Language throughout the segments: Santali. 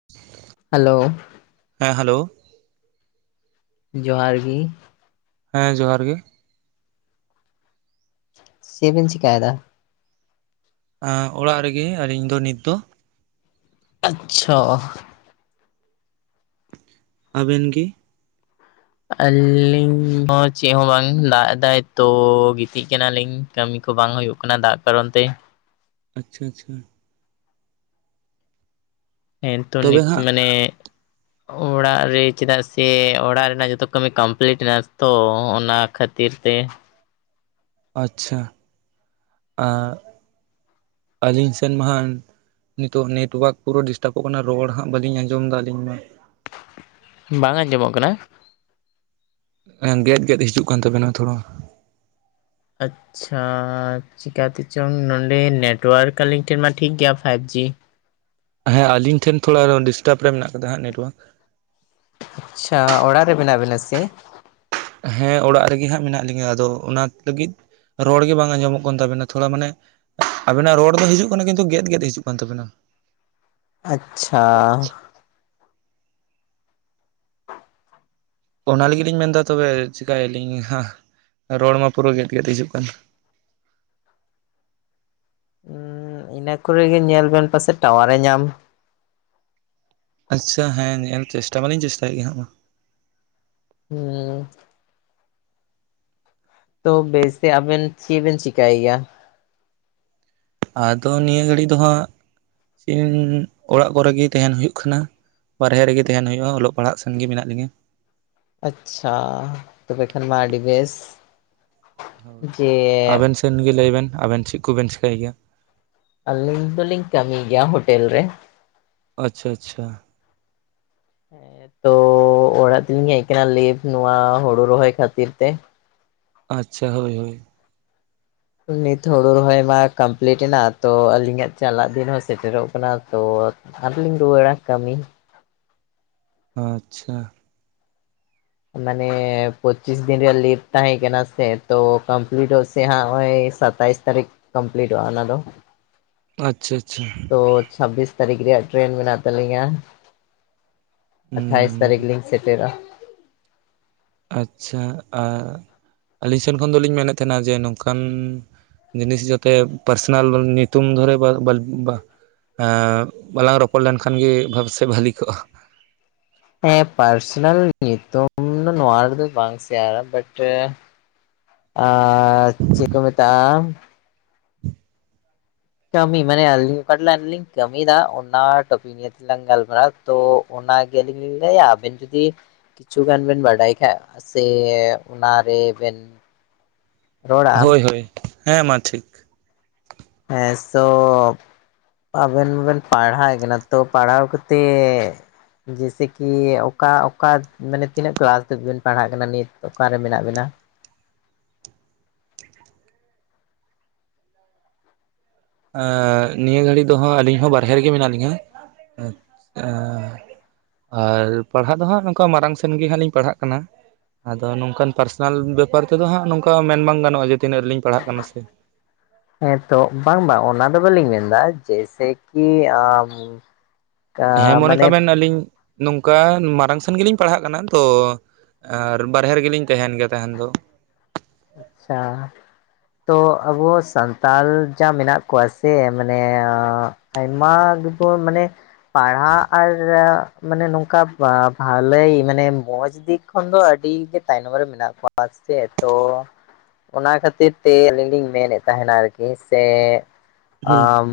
[inaudible] ᱦᱮᱞᱳ ᱦᱮᱸ ᱦᱮᱞᱳ᱾ ᱡᱚᱦᱟᱨ ᱜᱤ, ᱦᱮᱸ ᱡᱚᱦᱟᱨ ᱜᱮ, ᱪᱮᱜ ᱵᱤᱱ ᱪᱤᱠᱟᱭᱮᱫᱟ? ᱚᱲᱟᱜ ᱨᱮᱜᱮ ᱟᱨ ᱤᱧ ᱫᱚ ᱱᱤᱛ ᱫᱚ, ᱟᱪᱪᱷᱟ ᱚ ᱟᱵᱤᱱ ᱜᱤ, ᱟᱹᱞᱤᱧ ᱦᱚᱸ ᱪᱮᱜ ᱦᱚᱸ ᱵᱟᱝ ᱞᱟᱜ ᱮᱫᱟᱭ ᱛᱚ ᱜᱤᱛᱤᱡ ᱠᱟᱱᱟᱞᱤᱧ, ᱠᱟᱹᱢᱤ ᱠᱚ ᱵᱟᱝ ᱦᱩᱭᱩᱜ ᱠᱟᱱᱟ ᱫᱟᱜ ᱠᱟᱨᱟᱱ ᱛᱮ, ᱟᱪᱪᱷᱟ ᱟᱪᱪᱷᱟ, ᱦᱮᱸ ᱱᱤᱛᱚ ᱛᱚᱵᱮ ᱱᱤᱛ ᱦᱟᱸᱜ ᱢᱟᱱᱮ, ᱚᱲᱟᱜ ᱨᱮ ᱪᱮᱫᱟᱜ ᱥᱮ ᱚᱲᱟᱜ ᱨᱮᱱᱟᱜ ᱡᱚᱛᱚ ᱠᱟᱹᱢᱤ ᱠᱚᱢᱯᱞᱤᱴ ᱮᱱᱟ ᱛᱚ, ᱚᱱᱟ ᱠᱷᱟᱹᱛ ᱛᱤᱨ ᱛᱮ ᱾ ᱟᱪᱪᱷᱟ, ᱟᱸ ᱟᱹᱞᱤᱧ ᱥᱮᱱ ᱢᱟᱦᱟᱜ ᱱᱤᱛᱚᱜ ᱱᱮᱴᱳᱣᱟᱨᱠ ᱯᱩᱨᱟᱹ ᱰᱤᱥᱴᱟᱵᱚᱜ ᱠᱟᱱᱟ ᱨᱚᱲ ᱦᱟᱸᱜ ᱵᱟᱹᱞᱤᱧ ᱟᱸᱡᱚᱢ ᱮᱫᱟ ᱟᱹᱞᱤᱧ ᱢᱟ, ᱵᱟᱝ ᱟᱸᱡᱚᱢᱚᱜ ᱠᱟᱱᱟ? ᱜᱮᱫ ᱜᱮᱫ ᱦᱤᱡᱩᱜ ᱠᱟᱱ ᱛᱟᱵᱤᱱᱟ ᱛᱷᱚᱲᱟ ᱾ ᱟᱪᱪᱷᱟ, ᱪᱤᱠᱟᱛᱮ ᱪᱚᱝ ᱱᱚᱰᱮ ᱱᱮᱴᱣᱟᱨᱠ ᱟᱞᱤᱧ ᱴᱷᱮᱱ ᱢᱟ ᱴᱷᱤᱠ ᱜᱮᱭᱟ ᱯᱷᱟᱭᱤᱵᱽ ᱡᱤ, ᱦᱮᱸ, ᱟᱞᱤᱧ ᱴᱷᱮᱱ ᱛᱷᱚᱲᱟ ᱰᱤᱥᱴᱟᱵᱽ ᱨᱮ ᱢᱮᱱᱟᱜ ᱟᱠᱟᱫᱟ ᱦᱟᱸᱜ ᱱᱮᱴᱳᱣᱟᱨᱠ, ᱟᱪᱪᱷᱟ ᱚᱲᱟᱜ ᱨᱮ ᱢᱮᱱᱟᱜ ᱵᱤᱱᱟ ᱥᱮ? ᱦᱮᱸ ᱚᱲᱟᱜ ᱨᱮᱜᱮ ᱦᱟᱸᱜ ᱢᱮᱱᱟᱜ ᱞᱤᱧᱟ, ᱟᱫᱚ ᱚᱱᱟ ᱞᱟᱹᱜᱤᱫ ᱨᱚᱲ ᱜᱮ ᱵᱟᱝ ᱟᱸᱡᱚᱢᱚᱜ ᱠᱟᱱ ᱛᱟᱵᱮᱱᱟ ᱛᱷᱚᱲᱟ ᱢᱟᱱᱮ ᱟᱵᱤᱱᱟᱜ ᱨᱚᱲ ᱫᱚ ᱦᱤᱡᱩᱜ ᱠᱟᱱᱟ ᱠᱤᱱᱛᱩ ᱜᱮᱫ ᱜᱮᱫ ᱦᱤᱡᱩᱜ ᱠᱟᱱ ᱛᱟᱵᱤᱱᱟ ᱾ ᱟᱪᱪᱷᱟ, ᱚᱱᱟ ᱞᱟᱹᱜᱤᱫ ᱞᱤᱧ ᱢᱮᱱᱫᱟ ᱛᱚᱵᱮ ᱪᱮᱠᱟᱭᱟ ᱞᱤᱧ ᱦᱟᱸ, ᱨᱚᱲ ᱢᱟ ᱯᱩᱨᱟᱹ ᱜᱮᱫ ᱜᱮᱫ ᱦᱤᱡᱩᱜ ᱠᱟᱱ, ᱤᱱᱟᱹ ᱠᱚᱨᱮᱜᱮ ᱧᱮᱞ ᱵᱮᱱ ᱯᱟᱥᱮ ᱴᱟᱣᱟᱨᱮ ᱧᱟᱢ, ᱟᱪᱪᱷᱟ ᱦᱮᱸ ᱧᱮᱞ ᱪᱮᱥᱴᱟ ᱢᱟᱞᱤᱧ ᱪᱮᱥᱴᱟᱭᱮᱜ ᱜᱮ ᱦᱟᱸᱜ ᱢᱟ, ᱦᱩᱸ, ᱛᱚ ᱵᱮᱥᱛᱮ ᱟᱵᱮᱱ ᱪᱮᱫ ᱵᱮᱱ ᱪᱤᱠᱟᱭ ᱜᱮᱭᱟ? ᱟᱫᱚ ᱱᱤᱭᱟᱹ ᱜᱷᱟᱹᱲᱤ ᱫᱚ ᱦᱟᱸᱜ ᱚᱲᱟᱜ ᱠᱚᱨᱮ ᱜᱮ ᱛᱟᱦᱮᱱ ᱦᱩᱭᱩᱜ ᱠᱟᱱᱟ᱾ ᱵᱟᱨᱦᱮ ᱨᱮᱜᱮ ᱛᱟᱦᱮᱱ ᱦᱩᱭᱩᱜᱼᱟ ᱚᱞᱚᱜ ᱯᱟᱲᱦᱟᱜ ᱥᱮᱱ ᱜᱮ ᱢᱮᱱᱟᱜ ᱞᱤᱧᱟ ᱾ ᱟᱪᱪᱷᱟ ᱛᱚᱵᱮ ᱠᱷᱟᱱ ᱢᱟ ᱟᱹᱰᱤ ᱵᱮᱥ ᱾ ᱦᱳᱭ, ᱟᱵᱮᱱ ᱥᱮᱱ ᱜᱮ ᱞᱟᱹᱭ ᱵᱮᱱ ᱟᱵᱮᱱ ᱪᱮᱫ ᱠᱚᱵᱮᱱ ᱪᱮᱠᱟᱹᱭ ᱜᱮᱭᱟ? ᱟᱹᱞᱤᱧ ᱫᱚᱞᱤᱧ ᱠᱟᱹᱢᱤ ᱜᱮᱭᱟ ᱦᱳᱴᱮᱞ ᱨᱮ ᱾ ᱟᱪᱪᱷᱟ ᱟᱪᱪᱷᱟ ᱾ ᱦᱮᱸ ᱛᱚ ᱚᱲᱟᱜ ᱛᱤᱧ ᱦᱮᱡ ᱠᱟᱱᱟ [inaudible] ᱱᱚᱶᱟ ᱦᱩᱲᱩ ᱨᱚᱦᱚᱭ ᱠᱷᱟᱹᱛᱤᱨ ᱛᱮ ᱾ ᱟᱪᱪᱷᱟ ᱦᱳᱭ ᱦᱳᱭ ᱾ ᱱᱤᱛ ᱦᱩᱲᱩ ᱨᱚᱦᱚᱭ ᱢᱟ ᱠᱚᱢᱯᱤᱞᱤᱴ ᱮᱱᱟ, ᱛᱚ ᱟᱹᱞᱤᱧᱟᱜ ᱪᱟᱞᱟᱜ ᱫᱤᱱ ᱦᱚᱸ ᱥᱮᱴᱮᱨᱚᱜ ᱠᱟᱱᱟ, ᱛᱚ ᱟᱫᱩᱧ ᱨᱩᱣᱟᱹᱲᱟ ᱠᱟᱹᱢᱤ ᱾ ᱟᱪᱪᱷᱟ ᱾ ᱢᱟᱱᱮ ᱯᱚᱪᱤᱥ ᱫᱤᱱ ᱨᱮᱭᱟᱜ ᱞᱤᱵᱷ ᱛᱟᱦᱮᱸ ᱠᱟᱱᱟ ᱥᱮ ᱛᱚ ᱠᱚᱢᱯᱤᱞᱤᱴ ᱛᱚᱜ ᱥᱮ ᱦᱟᱸᱜ ᱱᱚᱜᱭ ᱥᱟ ᱛᱟᱭᱤᱥ ᱛᱟᱨᱤᱠ ᱠᱚᱢᱯᱤᱞᱤᱴᱜ-ᱟ ᱚᱱᱟ ᱫᱚ ᱾ ᱟᱪᱪᱷᱟ ᱟᱪᱪᱷᱟ ᱾ ᱛᱚ ᱪᱷᱟᱵᱵᱤᱥ ᱛᱟᱹᱨᱤᱠᱷ ᱨᱮᱭᱟᱜ ᱴᱮᱨᱮᱱ ᱢᱮᱱᱟᱜ ᱛᱟᱹᱞᱤᱧᱟ ᱾ ᱟᱴᱟᱭᱤᱥ ᱦᱩᱸ ᱛᱟᱹᱨᱤᱠᱷ ᱞᱤᱧ ᱥᱮᱴᱨᱚᱜ ᱟᱪᱪᱷᱟ, ᱟᱨ ᱟᱹᱞᱤᱧ ᱥᱮᱱ ᱠᱷᱚᱱ ᱫᱚᱞᱤᱧ ᱢᱮᱱᱮᱫ ᱛᱟᱦᱮᱱᱟ ᱡᱮ ᱱᱚᱝᱠᱟᱱ ᱡᱤᱱᱤᱥ ᱡᱚᱛᱮ ᱯᱟᱨᱥᱚᱱᱟᱞ ᱧᱩᱛᱩᱢ ᱫᱷᱚᱨᱮ ᱵᱟᱨ ᱵᱟᱨ ᱵᱟ ᱟᱸ ᱵᱟᱞᱟᱝ ᱨᱚᱯᱚᱲ ᱞᱮᱱᱠᱷᱟᱱ ᱜᱮ ᱵᱟᱝ ᱥᱮ ᱵᱷᱟᱞᱤ ᱠᱚᱜᱼᱟ᱾ ᱦᱮᱸ ᱯᱟᱨᱥᱚᱱᱟᱞ ᱧᱩᱛᱩᱢ ᱱᱚᱣᱟ ᱨᱮᱫᱚ ᱵᱟᱝ ᱥᱮᱟᱨ [inaudible] ᱟᱨ ᱪᱮᱫ ᱠᱚ ᱢᱮᱛᱟᱜᱼᱟ ᱠᱟᱹᱢᱤ ᱢᱟᱱᱮ ᱟᱹᱞᱤᱧ ᱚᱠᱟᱴ ᱞᱟᱭᱤᱱ ᱨᱮ ᱞᱤᱧ ᱠᱟᱹᱢᱤ ᱫᱟ ᱚᱱᱟ ᱴᱚᱯᱤᱠ ᱱᱤᱭᱟᱹ ᱛᱮᱞᱟᱝ ᱜᱟᱞᱢᱟᱨᱟᱣᱼᱟ ᱛᱚ ᱚᱱᱟ ᱜᱮ ᱟᱹᱞᱤᱧ ᱞᱤᱧ ᱞᱟᱹᱭᱟ ᱟᱵᱮᱱ ᱡᱩᱫᱤ ᱠᱤᱪᱷᱩ ᱜᱟᱱ ᱵᱮᱱ ᱵᱟᱰᱟᱭ ᱠᱷᱟᱡ ᱥᱮ ᱚᱱᱟ ᱨᱮᱵᱮᱱ ᱦᱳᱭ ᱦᱳᱭ ᱦᱮᱸ ᱢᱟ ᱴᱷᱤᱠ᱾ [inaudible] ᱟᱵᱮᱱ ᱢᱟ ᱵᱮᱱ ᱯᱟᱲᱦᱟᱣ ᱟᱠᱟᱱᱟ ᱛᱚ ᱯᱟᱲᱦᱟᱣ ᱠᱟᱛᱮᱫ ᱡᱭᱮᱥᱮ ᱠᱤ ᱚᱠᱟ ᱚᱠᱟ ᱢᱟᱱᱮ ᱛᱤᱱᱟᱹᱜ ᱠᱮᱞᱟᱥ ᱫᱷᱟᱹᱵᱤᱡ ᱵᱤᱱ ᱯᱟᱲᱦᱟᱜ ᱠᱟᱱᱟ ᱱᱤᱛ ᱚᱠᱟᱨᱮ ᱢᱮᱱᱟᱜ ᱵᱤᱱᱟ? ᱮᱻᱱᱤᱭᱟᱹ ᱜᱷᱟᱹᱲᱤ ᱫᱚ ᱦᱟᱜ ᱟᱹᱞᱤᱧ ᱦᱚᱸ ᱵᱟᱦᱨᱮ ᱨᱮᱜᱮ ᱢᱮᱱᱟᱜ ᱞᱤᱧᱟ᱾ ᱟᱨ ᱯᱟᱲᱦᱟᱜ ᱫᱚ ᱦᱟᱸᱜ ᱱᱚᱝᱠᱟ ᱢᱟᱨᱟᱝ ᱥᱮᱱ ᱜᱮ ᱦᱟᱸᱜ ᱞᱤᱧ ᱯᱟᱲᱦᱟᱜ ᱠᱟᱱᱟ᱾ ᱟᱫᱚ ᱱᱚᱝᱠᱟᱱ ᱯᱟᱨᱥᱚᱱᱟᱞ ᱵᱮᱯᱟᱨ ᱛᱮᱫᱚ ᱦᱟᱸᱜ ᱱᱚᱝᱠᱟ ᱢᱮᱱ ᱵᱟᱝ ᱜᱟᱱᱚᱜᱼᱟ ᱡᱮ ᱛᱤᱱᱟᱹᱜ ᱨᱮᱞᱤᱧ ᱯᱟᱲᱦᱟᱜ ᱠᱟᱱᱟ ᱥᱮ᱾ ᱦᱮᱸᱛᱚ ᱵᱟᱝ ᱵᱟᱝ ᱚᱱᱟ ᱫᱚ ᱵᱟᱹᱞᱤᱧ ᱢᱮᱱᱫᱟ ᱡᱮᱥᱮᱠᱤ ᱦᱮᱸ ᱢᱚᱱᱮ ᱠᱟᱜᱵᱤᱱ ᱟᱹᱞᱤᱧ ᱱᱚᱝᱠᱟ ᱢᱟᱲᱟᱝ ᱥᱮᱱ ᱜᱮᱞᱤᱧ ᱯᱟᱲᱦᱟᱜ ᱠᱟᱱᱟ ᱛᱚ ᱟᱨ ᱵᱟᱨᱦᱮ ᱨᱮᱜᱮᱞᱤᱧ ᱛᱟᱦᱮᱱ ᱜᱮᱭᱟ ᱛᱟᱦᱮᱱ ᱫᱚ᱾ ᱟᱪᱪᱷᱟ ᱾ ᱛᱚ ᱟᱵᱚ ᱥᱟᱱᱛᱟᱲ ᱡᱟ ᱢᱮᱱᱟᱜ ᱠᱚᱣᱟ ᱥᱮ ᱢᱟᱱᱮ ᱟᱭᱢᱟ ᱜᱮᱵᱚ ᱢᱟᱱᱮ ᱯᱟᱲᱦᱟᱜ ᱟᱨ ᱢᱟᱱᱮ ᱱᱚᱝᱠᱟ ᱵᱷᱟᱞᱮᱭ ᱢᱟᱱᱮ ᱢᱚᱸᱡᱽ ᱫᱤᱠ ᱠᱷᱚᱱ ᱫᱚ ᱟᱹᱰᱤ ᱜᱮ ᱛᱟᱭᱱᱚᱢ ᱨᱮ ᱢᱮᱱᱟᱜ ᱠᱚᱣᱟ ᱥᱮ ᱪᱮᱫ ᱾ ᱛᱚ ᱚᱱᱟ ᱠᱷᱟᱹᱛᱤᱨ ᱛᱮ ᱟᱹᱞᱤᱧ ᱞᱤᱧ ᱢᱮᱱ ᱮᱫ ᱛᱟᱦᱮᱱᱟ ᱟᱨᱠᱤ ᱥᱮ ᱦᱩᱸ ᱟᱡᱻ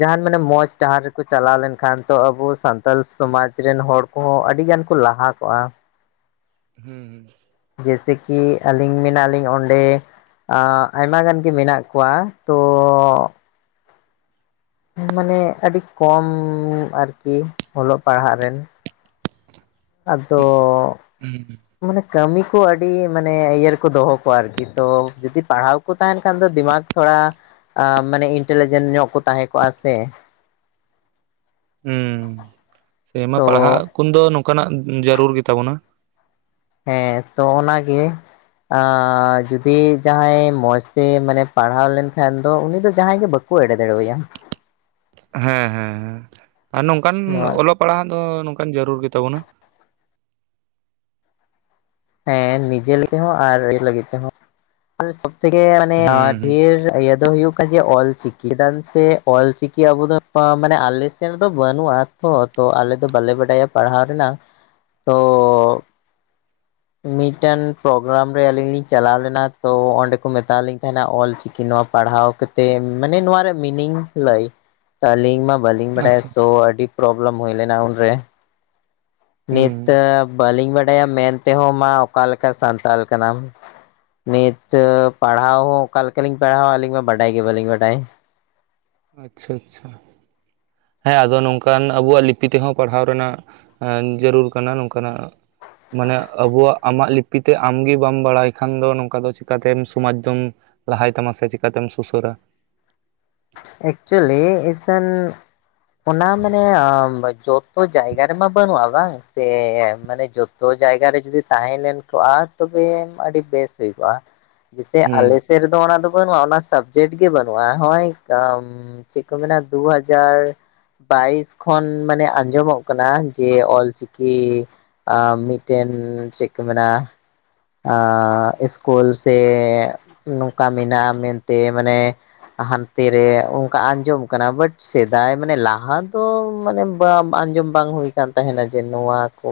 ᱡᱟᱦᱟᱱ ᱢᱟᱱᱮ ᱢᱚᱡᱽ ᱰᱟᱦᱟᱨ ᱨᱮᱠᱚ ᱪᱟᱞᱟᱣ ᱞᱮᱱᱠᱷᱟᱱ ᱛᱚ ᱟᱵᱚ ᱥᱟᱱᱛᱟᱞ ᱥᱚᱢᱟᱡ ᱨᱮᱱ ᱦᱚᱲ ᱠᱚᱦᱚᱸ ᱟᱹᱰᱤ ᱜᱟᱱ ᱠᱚ ᱞᱟᱦᱟ ᱠᱚᱜᱼᱟ᱾ ᱦᱩᱸ ᱦᱩᱸ ᱾ ᱡᱮᱥᱮ ᱠᱤ ᱟᱹᱞᱤᱧ ᱢᱮᱱᱟᱜᱞᱤᱧ ᱚᱸᱰᱮ ᱟ ᱟᱭᱢᱟ ᱜᱟᱱ ᱜᱮ ᱢᱮᱱᱟᱜ ᱠᱚᱣᱟ ᱛᱚ ᱢᱟᱱᱮ ᱟᱹᱰᱤ ᱠᱚᱢ ᱟᱨᱠᱤ ᱚᱞᱚᱜ ᱯᱟᱲᱦᱟᱜ ᱨᱮᱱ ᱟᱫᱚ ᱦᱩᱸ ᱢᱟᱱᱮ ᱠᱟᱹᱢᱤ ᱠᱚ ᱟᱹᱰᱤ ᱢᱟᱱᱮ ᱤᱭᱟᱹ ᱨᱮᱠᱚ ᱫᱚᱦᱚ ᱠᱚᱣᱟ ᱟᱨᱠᱤ ᱛᱚ ᱡᱩᱫᱤ ᱯᱟᱲᱦᱟᱣ ᱠᱚ ᱛᱟᱦᱮᱸᱱ ᱠᱷᱟᱱ ᱫᱚ ᱫᱤᱢᱟᱠ ᱛᱷᱚᱲᱟ ᱟ ᱢᱟᱱᱮ ᱤᱱᱴᱮᱞᱤᱡᱮᱱ ᱧᱚᱜ ᱠᱚ ᱛᱟᱦᱮᱸ ᱠᱚᱜᱼᱟ ᱥᱮ᱾ ᱦᱩᱸ ᱥᱮ ᱢᱟ ᱛᱚ ᱯᱟᱲᱦᱟᱜ ᱠᱩᱱ ᱫᱚ ᱱᱚᱝᱠᱟᱱᱟᱜ ᱡᱟᱨᱩᱲ ᱜᱮᱛᱟᱵᱚᱱᱟ᱾ ᱦᱮᱸ ᱛᱚ ᱚᱱᱟᱜᱮ᱾ ᱟ ᱡᱩᱫᱤ ᱡᱟᱦᱟᱸᱭ ᱢᱚᱸᱡᱽ ᱛᱮ ᱢᱟᱱᱮ ᱯᱟᱲᱦᱟᱣ ᱞᱮᱱᱠᱷᱟᱱ ᱫᱚ ᱩᱱᱤ ᱫᱚ ᱡᱟᱦᱟᱸᱭ ᱜᱮ ᱵᱟ ᱠᱚ ᱮᱲᱮ ᱫᱟᱲᱮ ᱮᱭᱟ᱾ ᱦᱮᱸ ᱦᱮᱸ ᱦᱮᱸ ᱟᱨ ᱱᱚᱝᱠᱟᱱ ᱱᱚᱣᱟ ᱚᱞᱚᱜ ᱯᱟᱲᱦᱟᱜ ᱫᱚ ᱱᱚᱝᱠᱟᱱ ᱡᱟᱹᱨᱩᱲ ᱜᱮᱛᱟᱵᱚᱱᱟ᱾ ᱦᱮᱸ ᱱᱤᱡᱮ ᱞᱟᱹᱜᱤᱫ ᱦᱚᱸ ᱟᱨ ᱤᱭᱟᱹ ᱞᱟᱹᱜᱤᱫ ᱛᱮᱦᱚᱸ᱾ ᱟᱨ ᱥᱚᱵ ᱛᱷᱮᱠᱮ ᱢᱟᱱᱮ ᱦᱩᱸ ᱦᱩᱸ ᱰᱷᱮᱨ ᱤᱭᱟᱹ ᱫᱚ ᱦᱩᱭᱩᱜ ᱠᱟᱱᱟ ᱡᱮ ᱚᱞ ᱪᱤᱠᱤ ᱪᱮᱫᱟᱱ ᱥᱮᱜ ᱚᱞᱪᱤᱠᱤ ᱟᱵᱚ ᱫᱚ ᱢᱟᱱᱮ ᱟᱞᱮ ᱥᱮᱱ ᱫᱚ ᱵᱟᱹᱱᱩᱜᱼᱟ ᱛᱷᱚ ᱛᱚ ᱟᱞᱮ ᱫᱚ ᱵᱟᱞᱮ ᱵᱟᱰᱟᱭᱟ ᱯᱟᱲᱦᱟᱣ ᱨᱮᱱᱟᱝ ᱛᱚᱻ ᱢᱤᱫᱴᱮᱱ ᱯᱨᱳᱜᱨᱟᱢ ᱨᱮ ᱟᱹᱞᱤᱧ ᱞᱤᱧ ᱪᱟᱞᱟᱣ ᱞᱮᱱᱟ ᱛᱚ ᱚᱸᱰᱮ ᱠᱚ ᱢᱮᱛᱟᱣ ᱞᱤᱧ ᱛᱟᱦᱮᱸᱱᱟ ᱚᱞᱪᱤᱠᱤ ᱱᱚᱣᱟ ᱯᱟᱲᱦᱟᱣ ᱠᱟᱛᱮ ᱢᱟᱱᱮ ᱱᱚᱣᱟ ᱨᱮᱭᱟᱜ ᱢᱤᱱᱤᱝ ᱞᱟᱹᱭ᱾ ᱟᱹᱞᱤᱧ ᱢᱟ ᱵᱟᱹᱞᱤᱧ ᱵᱟᱰᱟᱭᱟ ᱟᱪᱪᱷᱟ ᱥᱳ ᱟᱪᱪᱷᱟ ᱟᱹᱰᱤ ᱯᱨᱚᱵᱽᱞᱮᱢ ᱦᱩᱭ ᱞᱮᱱᱟ ᱩᱱᱨᱮ᱾ ᱱᱤᱛ ᱦᱩᱸ ᱵᱟᱹᱞᱤᱧ ᱵᱟᱰᱟᱭᱟ ᱢᱮᱱ ᱛᱮᱦᱚᱸ ᱢᱟ ᱚᱠᱟᱞᱮᱠᱟᱱ ᱥᱟᱱᱛᱟᱞ ᱠᱟᱱᱟᱢ, ᱱᱤᱛ ᱯᱟᱲᱦᱟᱣ ᱦᱚᱸ ᱚᱠᱟ ᱞᱮᱠᱟᱞᱤᱧ ᱯᱟᱲᱦᱟᱣᱟ ᱟᱹᱞᱤᱧ ᱢᱟ ᱵᱟᱰᱟᱭ ᱜᱮ ᱵᱟᱞᱤᱧ ᱵᱟᱰᱟᱭ᱾ ᱟᱪᱪᱷᱟ ᱟᱪᱪᱷᱟ᱾ ᱦᱮᱸ ᱟᱫᱚ ᱱᱚᱝᱠᱟᱱ ᱟᱵᱚᱣᱟᱜ ᱞᱤᱯᱤ ᱛᱮᱦᱚᱸ ᱯᱟᱲᱦᱟᱣ ᱨᱮᱱᱟᱜ ᱡᱟᱹᱨᱩᱲ ᱠᱟᱱᱟ ᱱᱚᱝᱠᱟᱱᱟᱜ ᱢᱟᱱᱮ ᱟᱵᱚᱣᱟᱜ ᱟᱢᱟᱜ ᱞᱤᱯᱤᱛᱮ ᱟᱢᱜᱮ ᱵᱟᱢ ᱵᱟᱲᱟᱭ ᱠᱷᱟᱱ ᱫᱚ ᱱᱚᱝᱠᱟ ᱫᱚ ᱪᱮᱯᱠᱟᱛᱮᱢ ᱥᱚᱢᱟᱡᱽ ᱫᱚᱢ ᱞᱟᱦᱟᱭ ᱛᱟᱢᱟ ᱥᱮ ᱪᱤᱠᱟᱛᱮᱢ ᱥᱩᱥᱟᱹᱨᱟ? ᱮᱠᱪᱩᱭᱮᱞᱤ ᱮᱥᱟᱱ ᱚᱱᱟ ᱢᱟᱱᱮ ᱡᱚᱛᱚ ᱡᱟᱭᱜᱟ ᱨᱮᱢᱟ ᱵᱟᱹᱱᱩᱜᱼᱟ ᱵᱟᱝ ᱥᱮ ᱢᱟᱱᱮ ᱡᱚ ᱛᱚ ᱡᱟᱭᱜᱟ ᱨᱮ ᱡᱩᱫᱤ ᱛᱟᱦᱮᱸ ᱞᱮᱱ ᱠᱚᱜᱼᱟ ᱛᱚᱵᱮ ᱟᱹᱰᱤ ᱵᱮᱥ ᱦᱩᱭ ᱠᱚᱜᱼᱟ᱾ ᱡᱮᱥᱮ ᱦᱩᱸ ᱟᱞᱮᱥᱮᱫ ᱨᱮᱫᱚ ᱚᱱᱟ ᱫᱚ ᱵᱟᱹᱱᱩᱜᱼᱟ ᱚᱱᱟ ᱥᱟᱵᱽᱡᱮᱠᱴ ᱜᱮ ᱵᱟᱹᱱᱩᱜᱼᱟ, ᱦᱚᱸᱜᱼᱚᱭ ᱠᱟᱢ ᱪᱮᱫ ᱠᱚ ᱢᱮᱱᱟ ᱫᱩ ᱦᱟᱡᱟᱨ ᱵᱟᱭᱤᱥ ᱠᱷᱚᱱ ᱢᱟᱱᱮ ᱟᱸᱡᱚᱢᱚᱜ ᱠᱟᱱᱟ ᱡᱮ ᱚᱞᱪᱤᱠᱤ ᱟ ᱢᱤᱫᱴᱟᱝ ᱪᱮᱫ ᱠᱚ ᱢᱮᱱᱟ ᱟ ᱤᱥᱠᱩᱞ ᱥᱮ ᱱᱚᱝᱠᱟ ᱢᱮᱱᱟᱜᱼᱟ ᱢᱮᱱᱛᱮ ᱢᱟᱱᱮ ᱦᱟᱸᱱᱛᱮ ᱨᱮ ᱚᱱᱠᱟ ᱟᱸᱡᱚᱢ ᱠᱟᱱᱟ ᱵᱟᱴ ᱥᱮᱫᱟᱭ ᱢᱟᱱᱮ ᱞᱟᱦᱟ ᱫᱚ ᱢᱟᱱᱮ [unintelligible] ᱟᱸᱡᱚᱢ ᱵᱟᱝ ᱦᱩᱭ ᱠᱟᱱ ᱛᱟᱦᱮᱸᱱᱟ ᱡᱮ ᱱᱚᱣᱟ ᱠᱚ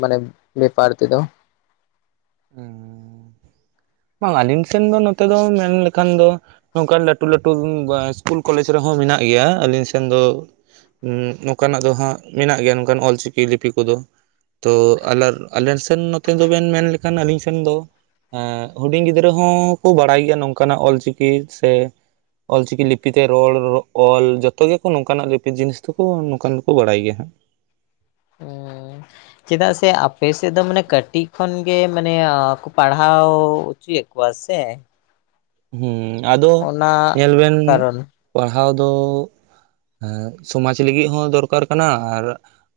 ᱢᱟᱱᱮ ᱵᱮᱯᱟᱨ ᱛᱮᱫᱚ᱾ ᱦᱩᱸ᱾ ᱵᱟᱝ ᱟᱞᱤᱧ ᱥᱮᱱ ᱫᱚ ᱱᱚᱛᱮ ᱫᱚ ᱢᱮᱱ ᱞᱮᱠᱷᱟᱱ ᱫᱚ ᱱᱚᱝᱠᱟᱱ ᱞᱟᱹᱴᱩ ᱞᱟᱹᱴᱩ ᱤᱥᱠᱩᱞ ᱠᱚᱞᱮᱡᱽ ᱨᱮᱦᱚᱸ ᱢᱮᱱᱟᱜ ᱜᱮᱭᱟ ᱟᱹᱞᱤᱧ ᱥᱮᱱ ᱫᱚ ᱩᱸ ᱱᱚᱝᱠᱟᱱᱟᱜ ᱫᱚ ᱦᱟᱸᱜ ᱢᱮᱱᱟᱜ ᱜᱮᱭᱟ ᱱᱚᱝᱠᱟᱱ ᱚᱞᱪᱤᱠᱤ ᱞᱤᱯᱤ ᱠᱚᱫᱚ᱾ ᱛᱚ ᱟᱞᱟᱞ ᱟᱞᱮᱱ ᱥᱮᱱ ᱱᱚᱛᱮ ᱫᱚᱵᱱ ᱢᱮᱱ ᱞᱮᱠᱷᱟᱱ ᱟᱞᱤᱧ ᱥᱮᱱ ᱫᱚ ᱮᱸᱜ ᱦᱩᱰᱤᱧ ᱜᱤᱫᱽᱨᱟᱹ ᱦᱚᱸᱠᱚ ᱵᱟᱲᱟᱭ ᱜᱮᱭᱟ ᱱᱚᱝᱠᱟᱱᱟᱜ ᱚᱞ ᱪᱤᱠᱤ ᱥᱮ ᱚᱞᱪᱤᱠᱤ ᱞᱤᱯᱤ ᱛᱮ ᱨᱚᱲ ᱚᱞ ᱡᱚᱛᱚ ᱜᱮᱠᱚ ᱱᱚᱝᱠᱟᱱᱟᱜ ᱞᱤᱯᱤ ᱡᱤᱱᱤᱥ ᱫᱚᱠᱚ ᱱᱚᱝᱠᱟᱱ ᱫᱚᱠᱚ ᱵᱟᱲᱟᱭ ᱜᱮᱭᱟ ᱦᱟᱸᱜ᱾ ᱦᱩᱸ᱾ ᱪᱮᱫᱟᱜ ᱥᱮ ᱟᱯᱮ ᱥᱮᱫ ᱫᱚ ᱢᱟᱱᱮ ᱠᱟᱹᱴᱤᱡ ᱠᱷᱚᱱ ᱜᱮ ᱢᱟᱱᱮ ᱯᱟᱲᱦᱟᱣ ᱪᱚᱭᱮᱜ ᱠᱚᱣᱟ ᱥᱮ? ᱦᱩᱸ ᱟᱫᱚ ᱚᱱᱟ ᱧᱮᱞ ᱵᱮᱱ ᱠᱟᱨᱚᱱ ᱯᱟᱲᱦᱟᱣ ᱫᱚ ᱦᱮ ᱥᱚᱢᱟᱡᱽ ᱞᱟᱹᱜᱤᱫ ᱦᱚᱸ ᱫᱚᱨᱠᱟᱨ ᱠᱟᱱᱟ ᱟᱨ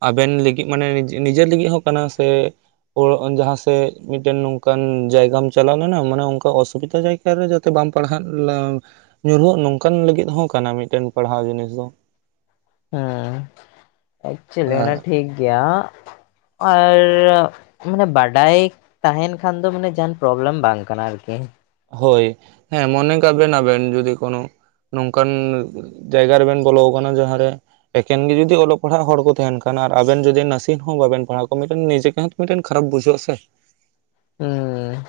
ᱟᱵᱮᱱ ᱞᱟᱹᱜᱤᱫ ᱢᱟᱱᱮ ᱱᱤᱡᱮᱨ ᱞᱟᱹᱜᱤᱫ ᱦᱚᱸ ᱠᱟᱱᱟ ᱥᱮ᱾ ᱡᱟᱦᱟᱸᱥᱮᱫ ᱢᱤᱫᱴᱮᱱ ᱱᱚᱝᱠᱟᱱ ᱡᱟᱭᱜᱟᱢ ᱪᱟᱞᱟᱣ ᱞᱮᱱᱟ ᱢᱟᱱᱮ ᱚᱱᱠᱟ ᱚᱥᱩᱵᱤᱫᱟ ᱡᱟᱭ ᱨᱮ ᱡᱟᱛᱮ ᱵᱟᱢ ᱯᱟᱲᱦᱟᱜ ᱞᱟ ᱧᱩᱨᱦᱩᱜ ᱱᱚᱝᱠᱟᱱ ᱞᱟᱹᱜᱤᱫ ᱦᱚᱸ ᱠᱟᱱᱟ ᱢᱤᱫᱴᱮᱱ ᱯᱟᱲᱦᱟᱣ ᱡᱤᱱᱤᱥ ᱫᱚ᱾ ᱦᱮᱸ ᱮᱠᱪᱮᱞᱤ ᱚᱱᱟ ᱴᱷᱤᱠ ᱜᱮᱭᱟ ᱟᱨ ᱢᱟᱱᱮ ᱵᱟᱰᱟᱭ ᱛᱟᱦᱮᱱ ᱠᱷᱟᱱ ᱫᱚ ᱢᱟᱱᱮ ᱡᱟᱦᱟᱱ ᱯᱨᱚᱵᱽᱞᱮᱢ ᱵᱟᱝ ᱠᱟᱱᱟ ᱟᱨᱠᱤ᱾ ᱦᱳᱭ ᱦᱮᱸ ᱢᱚᱱᱮ ᱠᱟᱜ ᱵᱮᱱ ᱟᱵᱮᱱ ᱡᱩᱫᱤ ᱠᱚᱱᱳ ᱱᱚᱝᱠᱟᱱ ᱡᱟᱭᱜᱟ ᱨᱮᱵᱮᱱ ᱵᱚᱞᱚ ᱟᱠᱟᱱᱟ ᱡᱟᱦᱟᱸᱨᱮ ᱮᱠᱷᱮᱱ ᱜᱮ ᱡᱩᱫᱤ ᱚᱞᱚᱜ ᱯᱟᱲᱦᱟᱜ ᱦᱚᱲ ᱠᱚ ᱛᱟᱦᱮᱱ ᱠᱷᱟᱱ ᱟᱨ ᱟᱵᱮᱱ ᱡᱩᱫᱤ ᱱᱟᱥᱮ ᱦᱚᱸ ᱵᱟᱵᱮᱱ ᱯᱟᱲᱦᱟᱣ ᱠᱚᱣᱟ ᱢᱤᱫᱴᱮᱱ ᱱᱤᱡᱮ ᱛᱮᱸᱦᱚ ᱛᱚ ᱢᱤᱫᱴᱟᱱ ᱠᱷᱟᱨᱟᱯ ᱵᱩᱡᱷᱜᱼᱟ ᱥᱮ᱾ ᱦᱩᱸ᱾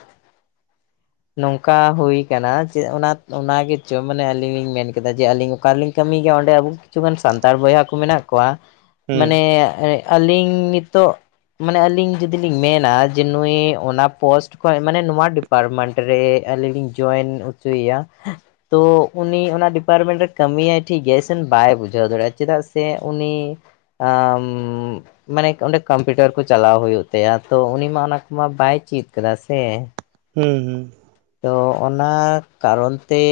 ᱱᱚᱝᱠᱟ ᱦᱩᱭ ᱠᱟᱱᱟ ᱪᱮᱫ ᱚᱱᱟ ᱚᱱᱟᱜᱪᱚ ᱢᱟᱱᱮ ᱟᱹᱞᱤᱧ ᱞᱤᱧ ᱠᱮᱫᱟ ᱡᱮ ᱟᱹᱞᱤᱧ ᱚᱠᱟᱨᱤᱞᱤᱧ ᱠᱟᱹᱢᱤ ᱜᱮᱭᱟ ᱚᱸᱰᱮ ᱟᱵᱚ ᱠᱤᱪᱷᱟᱱ ᱥᱟᱱᱛᱟᱲ ᱵᱚᱭᱦᱟ ᱠᱚ ᱢᱮᱱᱟᱜ ᱠᱚᱣᱟ ᱢᱟᱱᱮ ᱦᱩᱸ ᱟᱹᱞᱤᱧ ᱱᱤᱛᱚᱜ ᱢᱟᱱᱮ ᱟᱞᱤᱧ ᱡᱩᱫᱤ ᱞᱤᱧ ᱢᱮᱱᱟ ᱡᱮ ᱱᱩᱭ ᱚᱱᱟ ᱯᱳᱥᱴ ᱠᱷᱚᱡ ᱢᱟᱱᱮ ᱱᱚᱣᱟ ᱰᱤᱯᱟᱨᱢᱮᱱᱴ᱾ ᱨᱮ ᱟᱹᱞᱤᱧ ᱞᱤᱧ ᱡᱚᱭᱮᱱ ᱦᱚᱪᱚᱭᱮᱭᱟ᱾ ᱛᱚ ᱩᱱᱤ ᱚᱱᱟ ᱰᱤᱯᱟᱨᱢᱮᱱᱴ ᱨᱮ ᱠᱟᱹᱢᱤᱭᱟᱭ ᱴᱷᱤᱠ ᱜᱮᱭᱟ ᱥᱮᱱ ᱵᱟᱭ ᱵᱩᱡᱷᱟᱹᱣ ᱫᱟᱲᱮᱭᱟᱜᱼᱟ ᱪᱮᱫᱟᱜ ᱥᱮ ᱩᱱᱤ ᱟᱢᱻ ᱢᱟᱱᱮ ᱚᱸᱰᱮ ᱠᱚᱢᱯᱤᱭᱩᱴᱟᱨ ᱠᱚ ᱪᱟᱞᱟᱣ ᱦᱩᱭᱩᱜ ᱛᱟᱭᱟ ᱛᱚ ᱩᱱᱤ ᱢᱟ ᱚᱱᱟ ᱠᱚᱢᱟ ᱵᱟᱭ ᱪᱮᱫ ᱠᱟᱫᱟ ᱥᱮ᱾ ᱦᱩᱸ ᱦᱩᱸ᱾ ᱛᱚ ᱚᱱᱟ ᱠᱟᱨᱚᱱ ᱛᱮ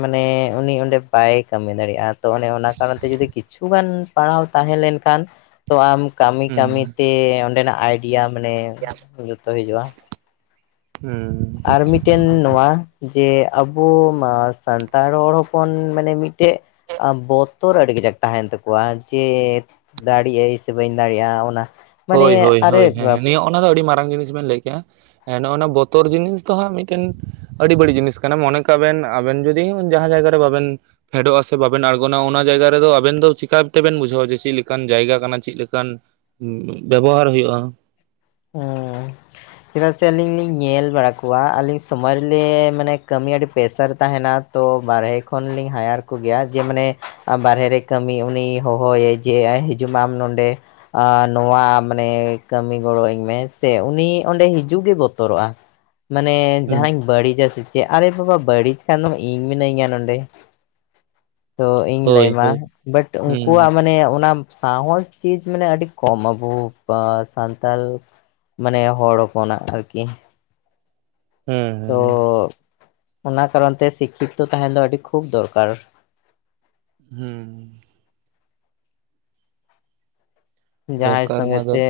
ᱢᱟᱱᱮ ᱩᱱᱤ ᱚᱸᱰᱮ ᱵᱟᱭ ᱠᱟᱹᱢᱤ ᱫᱟᱲᱮᱭᱟᱜᱼᱟ᱾᱾ ᱛᱚ ᱚᱱᱮ ᱚᱱᱟ ᱠᱟᱨᱚᱱ ᱛᱮ ᱡᱩᱫᱤ ᱠᱤᱪᱷᱩᱩᱜᱟᱱ ᱯᱟᱲᱦᱟᱣ ᱛᱟᱦᱮᱸ ᱞᱮᱱᱠᱷᱟᱱ ᱛᱚ ᱟᱢ ᱠᱟᱹᱢᱤ ᱦᱩᱸ ᱠᱟᱹᱢᱤᱛᱮ ᱚᱸᱰᱮᱱᱟᱜ ᱟᱭᱰᱤᱭᱟ ᱢᱟᱱᱮ ᱡᱚᱛᱚ ᱦᱤᱡᱩᱜᱼᱟ᱾ ᱦᱩᱸ᱾ ᱟᱨ ᱢᱤᱫᱴᱮᱱ ᱦᱩᱸ ᱱᱚᱣᱟ ᱡᱮ ᱟᱵᱚ ᱢᱟ ᱥᱟᱱᱛᱟᱲ ᱦᱚᱲ ᱦᱚᱯᱚᱱ ᱢᱟᱱᱮ ᱢᱤᱫᱴᱮᱡ ᱵᱚᱛᱚᱨ ᱟᱹᱰᱤ ᱠᱟᱡᱟᱠ ᱛᱟᱦᱮᱱ ᱛᱟᱠᱚᱣᱟ, ᱡᱮ ᱫᱟᱲᱮᱭᱟᱜᱼ ᱟᱹᱧ ᱥᱮ ᱵᱟᱹᱧ ᱫᱟᱲᱮᱭᱟᱜᱼᱟ ᱚᱱᱟ᱾ ᱢᱟᱱᱮ ᱦᱳᱭ ᱦᱳᱭ ᱟᱨᱮ ᱦᱳᱭ ᱦᱮᱸ ᱱᱤᱭᱟᱹ ᱚᱱᱟ ᱫᱚ ᱟᱹᱰᱤ ᱢᱟᱨᱟᱝ ᱡᱤᱱᱤᱥ ᱵᱮᱱ ᱞᱟᱹᱭ ᱱᱚᱸᱜᱼᱚᱭ ᱱᱚᱣᱟ ᱵᱚᱛᱚᱨ ᱡᱤᱱᱤᱥ ᱫᱚ ᱦᱟᱸᱜ ᱢᱤᱫᱴᱮᱱ ᱟᱹᱰᱤ ᱵᱟᱹᱲᱤᱡ ᱡᱤᱱᱤᱥ ᱠᱟᱱᱟ, ᱢᱚᱱᱮ ᱠᱟᱜ ᱵᱮᱱ ᱟᱵᱮᱱ ᱡᱩᱫᱤ ᱡᱟᱦᱟᱸ ᱡᱟᱭᱜᱟᱨ ᱨᱮ ᱵᱟᱵᱮᱱ ᱯᱷᱮᱰᱚᱜᱼᱟ ᱥᱮ ᱵᱟᱵᱮᱱ ᱟᱬᱜᱚᱱᱟ, ᱚᱱᱟ ᱡᱟᱭᱜᱟ ᱨᱮᱫᱚ ᱟᱵᱮᱱ ᱫᱚ ᱪᱤᱠᱟ ᱛᱮᱵᱮᱱ ᱵᱩᱡᱷᱟᱹᱣᱟ ᱡᱮ ᱪᱮᱫ ᱞᱮᱠᱟᱱ ᱡᱟᱭᱜᱟ ᱠᱟᱱᱟ ᱪᱮᱫ ᱞᱮᱠᱟᱱ ᱵᱮᱵᱚᱦᱟᱨ ᱦᱩᱭᱩᱜᱼᱟ᱾ ᱦᱮᱸ᱾ ᱪᱮᱫᱟᱜ ᱥᱮ ᱟᱹᱞᱤᱧ ᱞᱤᱧ ᱧᱮᱞ ᱵᱟᱲᱟ ᱠᱚᱣᱟ ᱟᱹᱞᱤᱧ ᱥᱚᱢᱚᱭ ᱨᱮ ᱢᱟᱱᱮ ᱠᱟᱹᱢᱤ ᱟᱹᱰᱤ ᱯᱮᱥᱟᱨ ᱛᱟᱦᱮᱱᱟ᱾ ᱛᱚ ᱵᱟᱨᱦᱮ ᱠᱷᱚᱱᱞᱤᱧ ᱦᱟᱭᱟᱨ ᱠᱚ ᱜᱮᱭᱟᱢ, ᱡᱮ ᱢᱟᱱᱮ ᱵᱟᱨᱦᱮ ᱨᱮ ᱠᱟᱹᱢᱤ ᱩᱱᱤ ᱦᱚᱦᱚᱣᱟᱹᱭᱟᱧ᱾ ᱡᱮ ᱦᱤᱡᱩᱜ ᱢᱮ ᱢᱮ ᱱᱚᱰᱮ ᱱᱚᱣᱟ ᱢᱟᱱᱮ ᱠᱟᱹᱢᱤ ᱜᱚᱲᱚ ᱟᱹᱧ ᱢᱮ ᱥᱮ ᱩᱱᱤ ᱚᱸᱰᱮ ᱦᱤᱡᱩᱜ ᱜᱮ ᱵᱚᱛᱚᱨᱚᱜᱼᱟ ᱢᱟᱱᱮ ᱦᱩᱸ ᱡᱟᱦᱟᱱᱟᱜ ᱤᱧ ᱵᱟᱹᱲᱤᱡᱟ ᱥᱮ ᱪᱮᱫ ᱟᱨᱮ ᱵᱟᱵᱟ ᱵᱟᱹᱲᱤᱡ ᱠᱷᱟᱱ ᱫᱚᱢ ᱤᱧ ᱢᱤᱱᱟᱹᱧᱟ ᱱᱚᱰᱮ᱾ ᱛᱚ ᱤᱧ ᱞᱟᱹᱭ ᱦᱳᱭ ᱟᱢᱟ ᱦᱳᱭ ᱵᱟᱴ ᱦᱩᱸ ᱩᱱᱠᱩᱣᱟᱜ ᱢᱟᱱᱮ ᱚᱱᱟ ᱥᱟᱦᱚᱥ ᱪᱤᱡᱽ ᱢᱟᱱᱮ ᱟᱹᱰᱤ ᱠᱚᱢ ᱟᱵᱚ ᱥᱟᱱ ᱛᱟᱞ ᱢᱟᱱᱮ ᱦᱚᱲ ᱦᱚᱯᱚᱱᱟᱜ ᱟᱨᱠᱤ᱾ ᱛᱚ ᱦᱩᱸ ᱦᱩᱸ᱾ ᱚᱱᱟ ᱠᱟᱨᱚᱱ ᱛᱮ ᱥᱤᱠᱠᱷᱤᱛᱚ ᱛᱟᱦᱮᱱ ᱫᱚ ᱟᱹᱰᱤ ᱠᱷᱩᱵ ᱫᱚᱨᱠᱟᱨ᱾ ᱦᱩᱸ᱾ ᱡᱟᱦᱟᱸᱭ ᱫᱚᱨᱠᱟᱨ ᱥᱚᱸᱜᱮ ᱢᱟ ᱫᱚ ᱛᱮ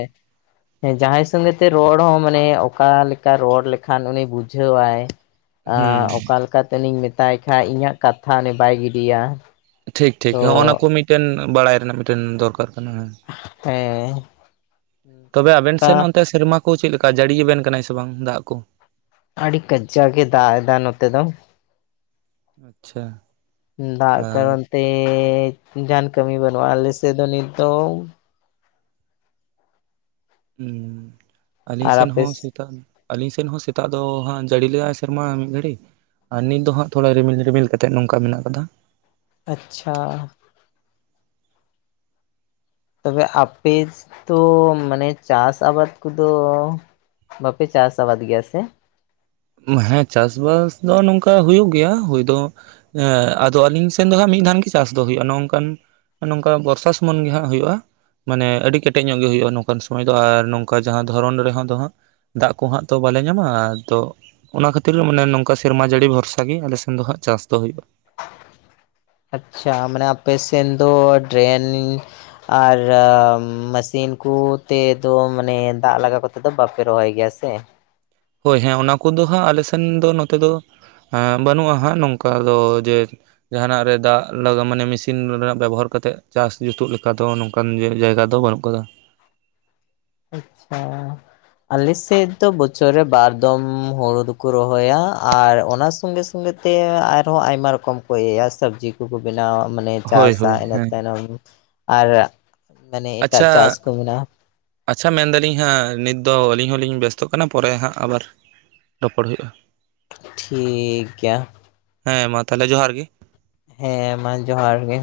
ᱦᱮᱸ ᱡᱟᱦᱟᱸᱭ ᱥᱚᱸᱜᱮᱛᱮ ᱨᱚᱲ ᱦᱚᱸ ᱢᱟᱱᱮ ᱚᱠᱟ ᱞᱮᱠᱟ ᱨᱚᱲ ᱞᱮᱠᱷᱟᱱ ᱩᱱᱤ ᱵᱩᱡᱷᱟᱹᱣᱟᱭ᱾ ᱟᱻ ᱦᱩᱸ ᱚᱠᱟ ᱞᱮᱠᱟᱛᱮᱞᱤᱧ ᱢᱮᱛᱟᱭ ᱠᱷᱟᱡ ᱤᱧᱟᱹᱜ ᱠᱟᱛᱷᱟ ᱩᱱᱤ ᱵᱟᱭ ᱜᱤᱰᱤᱭᱟ᱾ ᱴᱷᱤᱠ ᱴᱷᱤᱠ ᱛᱚ ᱦᱚᱜ-ᱚ ᱱᱟᱠᱚ ᱢᱤᱫᱴᱮᱱ ᱵᱟᱲᱟᱭ ᱨᱮᱱᱟᱜ ᱢᱤᱫᱴᱮᱱ ᱫᱚᱨᱠᱟᱨ ᱠᱟᱱᱟ ᱦᱮᱸ᱾ ᱦᱮᱸᱻ᱾ ᱛᱚᱵᱮ ᱟᱵᱮᱱ ᱥᱮᱫ ᱚᱱᱛᱮ ᱥᱮᱨᱢᱟ ᱠᱚ ᱪᱮᱫ ᱞᱮᱠᱟ, ᱡᱟᱹᱲᱤ ᱟᱵᱮᱱ ᱠᱟᱱᱟᱭ ᱥᱮ ᱵᱟᱝ ᱫᱟᱜ ᱠᱚ? ᱟᱹᱰᱤ ᱠᱟᱡᱟᱠ ᱮ ᱫᱟᱜ ᱮᱫᱟ ᱱᱚᱛᱮ ᱫᱚ᱾ ᱟᱪᱪᱷᱟ᱾ ᱫᱟᱜ ᱟᱨ ᱠᱟᱨᱚᱱ ᱛᱮᱻ ᱡᱟᱦᱟᱱ ᱠᱟᱹᱢᱤ ᱵᱟᱹᱱᱩᱼᱟ ᱟᱞᱮᱥᱮ ᱫᱚ ᱱᱤᱛ ᱫᱚ᱾ ᱦᱩ ᱟᱹᱞᱤᱧ ᱟᱨ ᱥᱮᱱ ᱟᱯᱮ ᱦᱚᱸ, ᱥᱮᱛᱟᱜ ᱟᱹᱞᱤᱧ ᱥᱮᱱ ᱦᱚᱸ ᱥᱮᱛᱟᱜ ᱫᱚ ᱦᱟᱜ ᱡᱟᱹᱲᱤ ᱞᱮᱜ-ᱟᱭ ᱥᱮᱨᱢᱟ ᱢᱤᱫ ᱜᱷᱟᱹᱲᱤ᱾ ᱟᱨ ᱱᱤᱛ ᱫᱚ ᱦᱟᱸᱜ ᱛᱷᱚᱲᱟ ᱨᱤᱢᱤᱞ ᱨᱤᱢᱤᱞ ᱠᱟᱛᱮᱜ ᱱᱚᱝᱠᱟ ᱢᱮᱱᱟᱜ ᱟᱠᱟᱫᱟ᱾ ᱟᱪᱪᱷᱟ᱾ ᱛᱚᱵᱮ ᱟᱯᱮ ᱛᱚ ᱢᱟᱱᱮ ᱪᱟᱥ ᱟᱵᱟᱫ ᱠᱚᱫᱚ ᱵᱟᱯᱮ ᱪᱟᱥ ᱟᱵᱟᱫ ᱜᱮᱭᱟ ᱥᱮ? ᱦᱮᱸ ᱪᱟᱥᱵᱟᱥ ᱫᱚ ᱱᱚᱝᱠᱟ ᱦᱩᱭᱩᱜ ᱜᱮᱭᱟ ᱦᱩᱭ ᱫᱚ᱾ ᱦᱮᱸ ᱟᱫᱚ ᱟᱹᱞᱤᱧ ᱥᱮᱱ ᱫᱚ ᱦᱟᱜ ᱢᱤᱫ ᱫᱷᱟᱱ ᱜᱮ ᱪᱟᱥ ᱫᱚ ᱦᱩᱭᱩᱜᱼᱟ᱾ ᱱᱚᱝᱠᱟᱱ ᱱᱚᱝᱠᱟ ᱵᱚᱨᱥᱟ ᱥᱩᱢᱩᱱ ᱜᱮᱦᱟᱜ ᱦᱩᱭᱩᱜᱼᱟ᱾ ᱢᱟᱱᱮ ᱟᱹᱰᱤ ᱠᱮᱴᱮᱡ ᱧᱚᱜ ᱜᱮ ᱦᱩᱭᱩᱜᱼᱟ ᱱᱚᱝᱠᱟᱱ ᱥᱚᱢᱚᱭ ᱫᱚ, ᱟᱨ ᱱᱚᱝᱠᱟ ᱡᱟᱦᱟᱸ ᱫᱷᱚᱨᱚᱱ ᱨᱮᱦᱚᱸ ᱫᱚ ᱦᱟᱸᱜ ᱫᱟᱜ ᱠᱚᱦᱟᱸᱜ ᱛᱚ ᱵᱟᱞᱮ ᱧᱟᱢᱟ ᱫᱚ᱾ ᱚᱱᱟ ᱠᱷᱟᱹᱛᱤᱨ ᱢᱟᱱᱮ ᱱᱚᱝᱠᱟ ᱥᱮᱨᱢᱟ ᱡᱟᱹᱲᱤ ᱵᱷᱚᱨᱥᱟᱜ ᱜᱮ ᱟᱞᱮ ᱥᱮᱱ ᱫᱚ ᱦᱟᱸᱜ ᱪᱟᱥ ᱫᱚ ᱦᱩᱭᱩᱜᱼᱟ᱾ ᱟᱪᱪᱷᱟ᱾ ᱢᱟᱱᱮ ᱟᱯᱮᱥᱮᱱ ᱫᱚ ᱰᱨᱮᱱᱤ ᱟ-ᱨᱟᱢ ᱢᱮᱥᱤᱱ ᱠᱚ ᱛᱮ ᱫᱚ ᱢᱟᱱᱮ ᱫᱟᱜ ᱞᱟᱜᱟᱣ ᱠᱟᱛᱮᱜ ᱫᱚ ᱵᱟᱯᱮ ᱨᱚᱦᱚᱭ ᱜᱮᱭᱟ ᱥᱮ? ᱦᱳᱭ ᱦᱮᱸ ᱚᱱᱟ ᱠᱚᱫᱚ ᱦᱟᱸᱜ ᱟᱞᱮ ᱥᱮᱱ ᱫᱚ ᱱᱚᱛᱮ ᱫᱚ ᱦᱮ ᱵᱟᱹᱱᱩᱜᱼᱟ ᱦᱟᱸᱜ ᱱᱚᱝᱠᱟ ᱫᱚ ᱡᱮ ᱡᱟᱦᱟᱱᱟᱜ ᱨᱮ ᱫᱟᱜ ᱞᱟᱜᱟ ᱢᱟᱱᱮ ᱢᱮᱥᱤᱱ ᱨᱮᱱᱟᱜ ᱵᱮᱵᱚᱦᱟᱨ ᱠᱟᱛᱮᱫ ᱪᱟᱥ ᱡᱩᱛᱩᱜ ᱞᱮᱠᱟ ᱫᱚ ᱱᱚᱝ ᱠᱟᱱ ᱠᱚ ᱡᱟᱭᱜᱟ ᱫᱚ ᱵᱟᱹᱱᱩᱜ ᱟᱠᱟᱫᱟ᱾ ᱟᱪᱪᱷᱟ᱾ ᱟᱞᱮᱥᱮᱫ ᱫᱚ ᱵᱚᱪᱷᱚᱨ ᱨᱮ ᱵᱟᱨ ᱫᱚᱢ ᱦᱩᱲᱩ ᱫᱚᱠᱚ ᱨᱚᱦᱚᱭᱟ, ᱟᱨ ᱚᱱᱟ ᱥᱚᱸᱜᱮ ᱥᱚᱸᱜᱮ ᱛᱮ ᱟᱨᱦᱚᱸ ᱟᱭᱢᱟ ᱨᱚᱠᱚᱢ ᱠᱚ ᱤᱭᱟᱹᱭᱟ ᱥᱚᱵᱽᱡᱤ ᱠᱩ ᱠᱩ ᱵᱮᱱᱟᱣᱟ ᱢᱟᱱᱮ ᱦᱳᱭ ᱪᱟᱥᱟ ᱦᱳᱭ ᱤᱱᱟᱹ ᱦᱮᱸ ᱛᱟᱭᱱᱚᱢ ᱟᱨ ᱢᱟᱱᱮ ᱮᱴᱟᱜ ᱟᱪᱪᱷᱟ ᱪᱟᱥ ᱠᱚ ᱢᱮᱱᱟᱜ-ᱟ᱾ ᱟᱪᱪᱷᱟ ᱢᱮᱱ ᱫᱟᱞᱤᱧ ᱦᱟᱸᱜ ᱱᱤᱛ ᱫᱚ ᱟᱹᱞᱤᱧ ᱦᱚᱸᱞᱤᱧ ᱵᱮᱥᱛᱚᱜ ᱠᱟᱱᱟ ᱯᱚᱨᱮ ᱦᱟᱸᱜ ᱟᱵᱟᱨ ᱨᱚᱯᱚᱲ ᱦᱩᱭᱩᱜᱼᱟ᱾ ᱴᱷᱤᱠ ᱜᱮᱭᱟ᱾ ᱦᱮᱸ ᱢᱟ ᱛᱟᱦᱚᱞᱮ ᱡᱚᱦᱟᱨ ᱜᱮ᱾ ᱦᱮᱸ ᱢᱟ ᱡᱚᱦᱟᱨ ᱜᱮ᱾